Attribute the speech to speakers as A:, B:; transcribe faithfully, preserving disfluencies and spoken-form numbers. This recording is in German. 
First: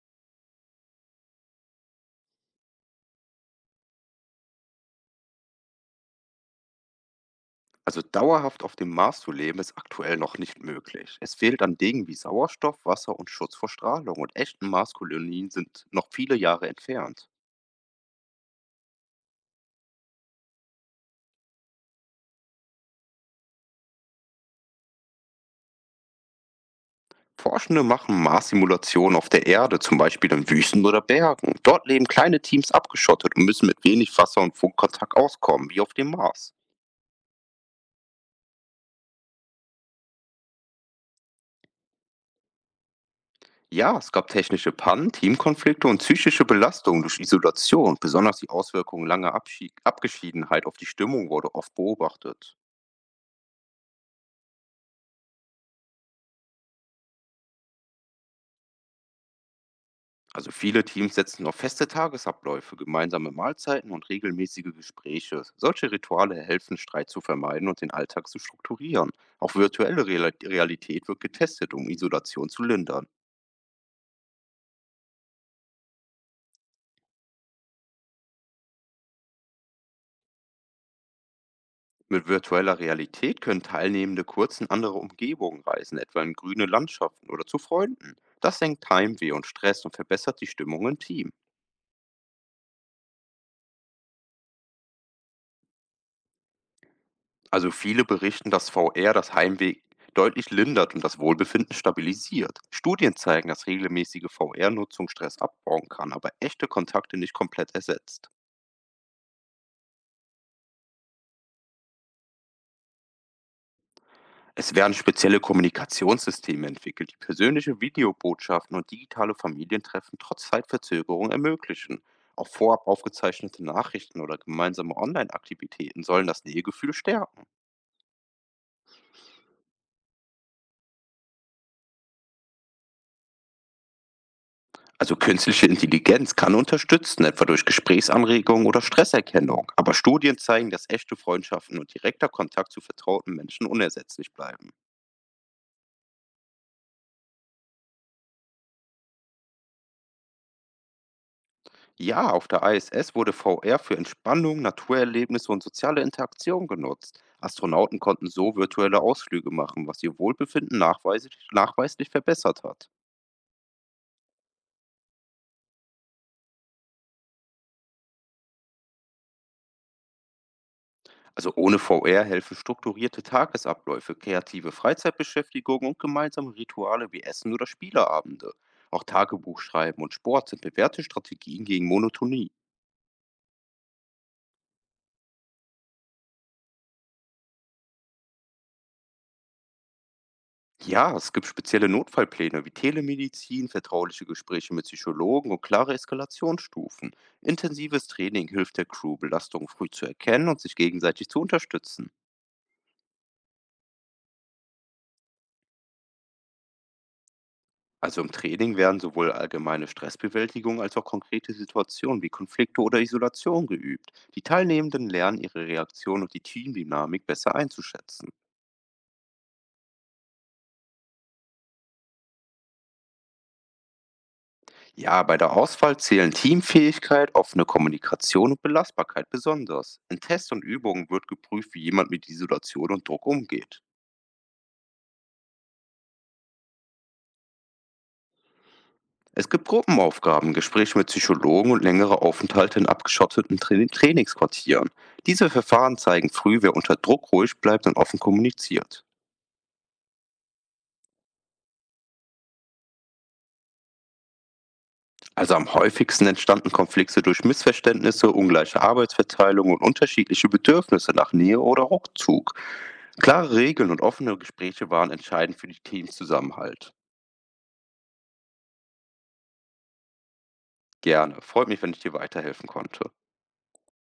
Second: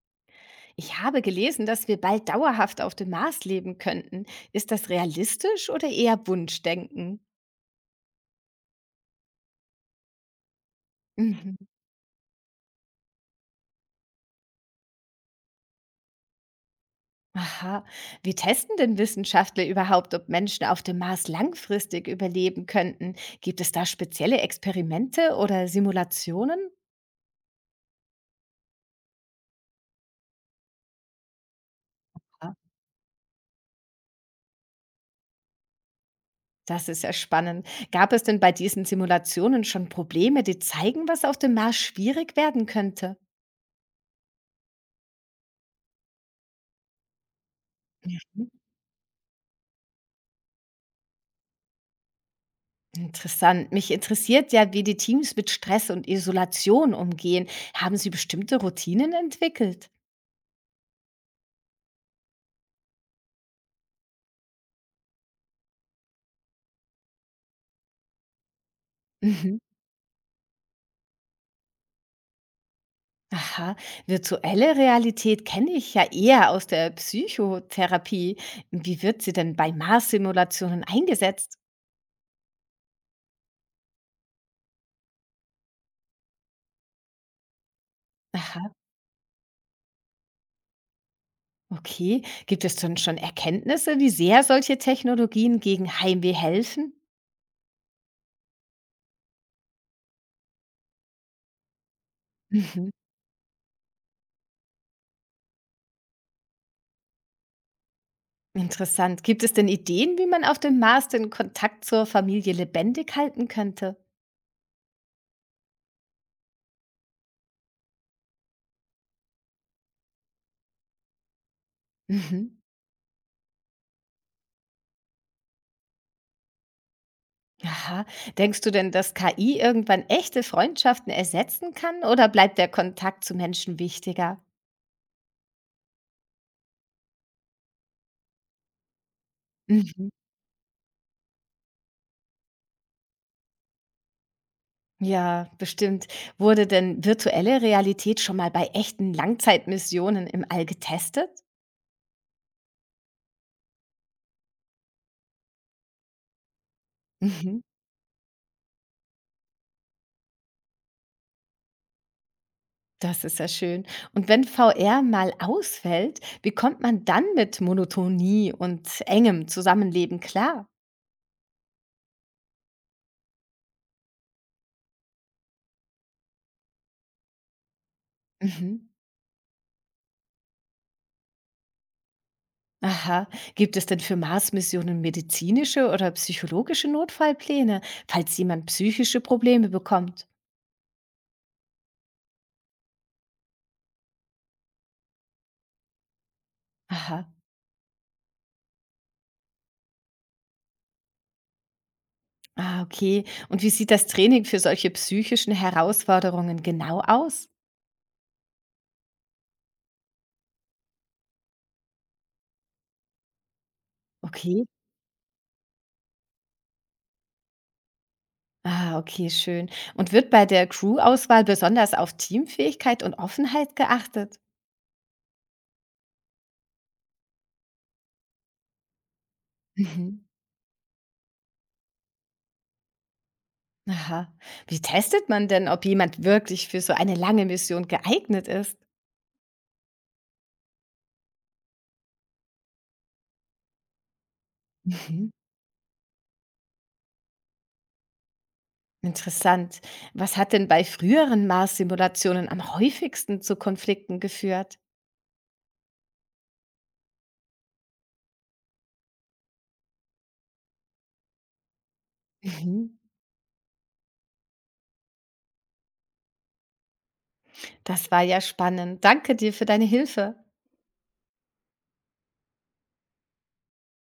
A: Ich habe gelesen, dass wir bald dauerhaft auf dem Mars leben könnten. Ist das realistisch oder eher Wunschdenken?
B: Also dauerhaft auf dem Mars zu leben, ist aktuell noch nicht möglich. Es
A: Mhm.
B: fehlt an Dingen wie Sauerstoff, Wasser und Schutz vor Strahlung, und echten Marskolonien sind noch viele Jahre entfernt.
A: Aha, wie testen denn Wissenschaftler überhaupt, ob Menschen auf dem Mars langfristig überleben könnten? Gibt es da spezielle Experimente oder Simulationen?
B: Forschende machen Mars-Simulationen auf der Erde, zum Beispiel in Wüsten oder Bergen. Dort leben kleine
A: Ah,
B: Teams abgeschottet und müssen mit wenig Wasser und Funkkontakt auskommen, wie auf dem Mars.
A: das ist ja spannend. Gab es denn bei diesen Simulationen schon Probleme, die zeigen, was auf dem Mars schwierig werden könnte?
B: Ja, es gab technische Pannen, Teamkonflikte und psychische Belastungen durch Isolation. Besonders die Auswirkungen langer Abschied Abgeschiedenheit auf die Stimmung wurde oft beobachtet.
A: Interessant. Mich interessiert ja, wie die Teams mit Stress und Isolation umgehen. Haben Sie bestimmte Routinen entwickelt?
B: Also viele Teams setzen auf feste Tagesabläufe, gemeinsame Mahlzeiten und regelmäßige Gespräche. Solche Rituale helfen, Streit zu vermeiden und den Alltag zu strukturieren. Auch
A: Mhm.
B: virtuelle Real- Realität wird getestet, um Isolation zu lindern.
A: Aha, virtuelle Realität kenne ich ja eher aus der Psychotherapie. Wie wird sie denn bei Mars-Simulationen eingesetzt?
B: Mit virtueller Realität können Teilnehmende kurz in andere Umgebungen reisen, etwa in grüne Landschaften oder zu Freunden. Das
A: Aha,
B: senkt Heimweh und Stress und verbessert die Stimmung im Team.
A: okay. Gibt es denn schon Erkenntnisse, wie sehr solche Technologien gegen Heimweh helfen?
B: Also viele berichten, dass V R das Heimweh deutlich lindert und das Wohlbefinden stabilisiert.
A: Mhm.
B: Studien zeigen, dass regelmäßige V R-Nutzung Stress abbauen kann, aber echte Kontakte nicht komplett ersetzt.
A: Interessant. Gibt es denn Ideen, wie man auf dem Mars den Kontakt zur Familie lebendig halten könnte?
B: Es werden spezielle Kommunikationssysteme entwickelt, die persönliche Videobotschaften und digitale Familientreffen trotz Zeitverzögerung ermöglichen. Auch
A: Mhm.
B: vorab aufgezeichnete Nachrichten oder gemeinsame Online-Aktivitäten sollen das Nähegefühl stärken.
A: Aha. Denkst du denn, dass K I irgendwann echte Freundschaften ersetzen kann oder bleibt der Kontakt zu Menschen wichtiger?
B: Also künstliche Intelligenz kann unterstützen, etwa durch Gesprächsanregungen oder Stresserkennung. Aber
A: Mhm.
B: Studien zeigen, dass echte Freundschaften und direkter Kontakt zu vertrauten Menschen unersetzlich bleiben.
A: Ja, bestimmt. Wurde denn virtuelle Realität schon mal bei echten Langzeitmissionen im All getestet?
B: Ja, auf der I S S wurde V R für Entspannung, Naturerlebnisse und soziale Interaktion genutzt.
A: Mhm.
B: Astronauten konnten so virtuelle Ausflüge machen, was ihr Wohlbefinden nachweislich, nachweislich verbessert hat.
A: Das ist ja schön. Und wenn V R mal ausfällt, wie kommt man dann mit Monotonie und engem Zusammenleben klar?
B: Also ohne V R helfen strukturierte Tagesabläufe, kreative Freizeitbeschäftigung und gemeinsame Rituale wie Essen oder Spieleabende.
A: Mhm.
B: Auch Tagebuch schreiben und Sport sind bewährte Strategien gegen Monotonie.
A: Aha. Gibt es denn für Mars-Missionen medizinische oder psychologische Notfallpläne, falls jemand psychische Probleme bekommt?
B: Ja, es gibt spezielle Notfallpläne wie Telemedizin, vertrauliche Gespräche mit Psychologen und klare Eskalationsstufen.
A: Aha.
B: Intensives Training hilft der Crew, Belastungen früh zu erkennen und sich gegenseitig zu unterstützen.
A: Ah, okay. Und wie sieht das Training für solche psychischen Herausforderungen genau aus?
B: Also im Training werden sowohl allgemeine Stressbewältigung als auch konkrete Situationen wie Konflikte oder Isolation geübt. Die
A: Okay.
B: Teilnehmenden lernen, ihre Reaktion und die Teamdynamik besser einzuschätzen.
A: Ah, okay, schön. Und wird bei der Crew-Auswahl besonders auf Teamfähigkeit und Offenheit geachtet?
B: Ja, bei der Auswahl zählen Teamfähigkeit, offene Kommunikation und Belastbarkeit besonders. In
A: Mhm.
B: Tests und Übungen wird geprüft, wie jemand mit Isolation und Druck umgeht.
A: Aha. Wie testet man denn, ob jemand wirklich für so eine lange Mission geeignet ist?
B: Es gibt Gruppenaufgaben, Gespräche mit Psychologen und längere Aufenthalte in abgeschotteten Tra Trainingsquartieren.
A: Mhm.
B: Diese Verfahren zeigen früh, wer unter Druck ruhig bleibt und offen kommuniziert.
A: Interessant. Was hat denn bei früheren Mars-Simulationen am häufigsten zu Konflikten geführt?
B: Also am häufigsten entstanden Konflikte durch Missverständnisse, ungleiche Arbeitsverteilung und unterschiedliche Bedürfnisse nach Nähe oder Rückzug.
A: Mhm.
B: Klare Regeln und offene Gespräche waren entscheidend für den Teamzusammenhalt.
A: Das war ja spannend. Danke dir für deine Hilfe.
B: Gerne. Freut mich, wenn ich dir weiterhelfen konnte.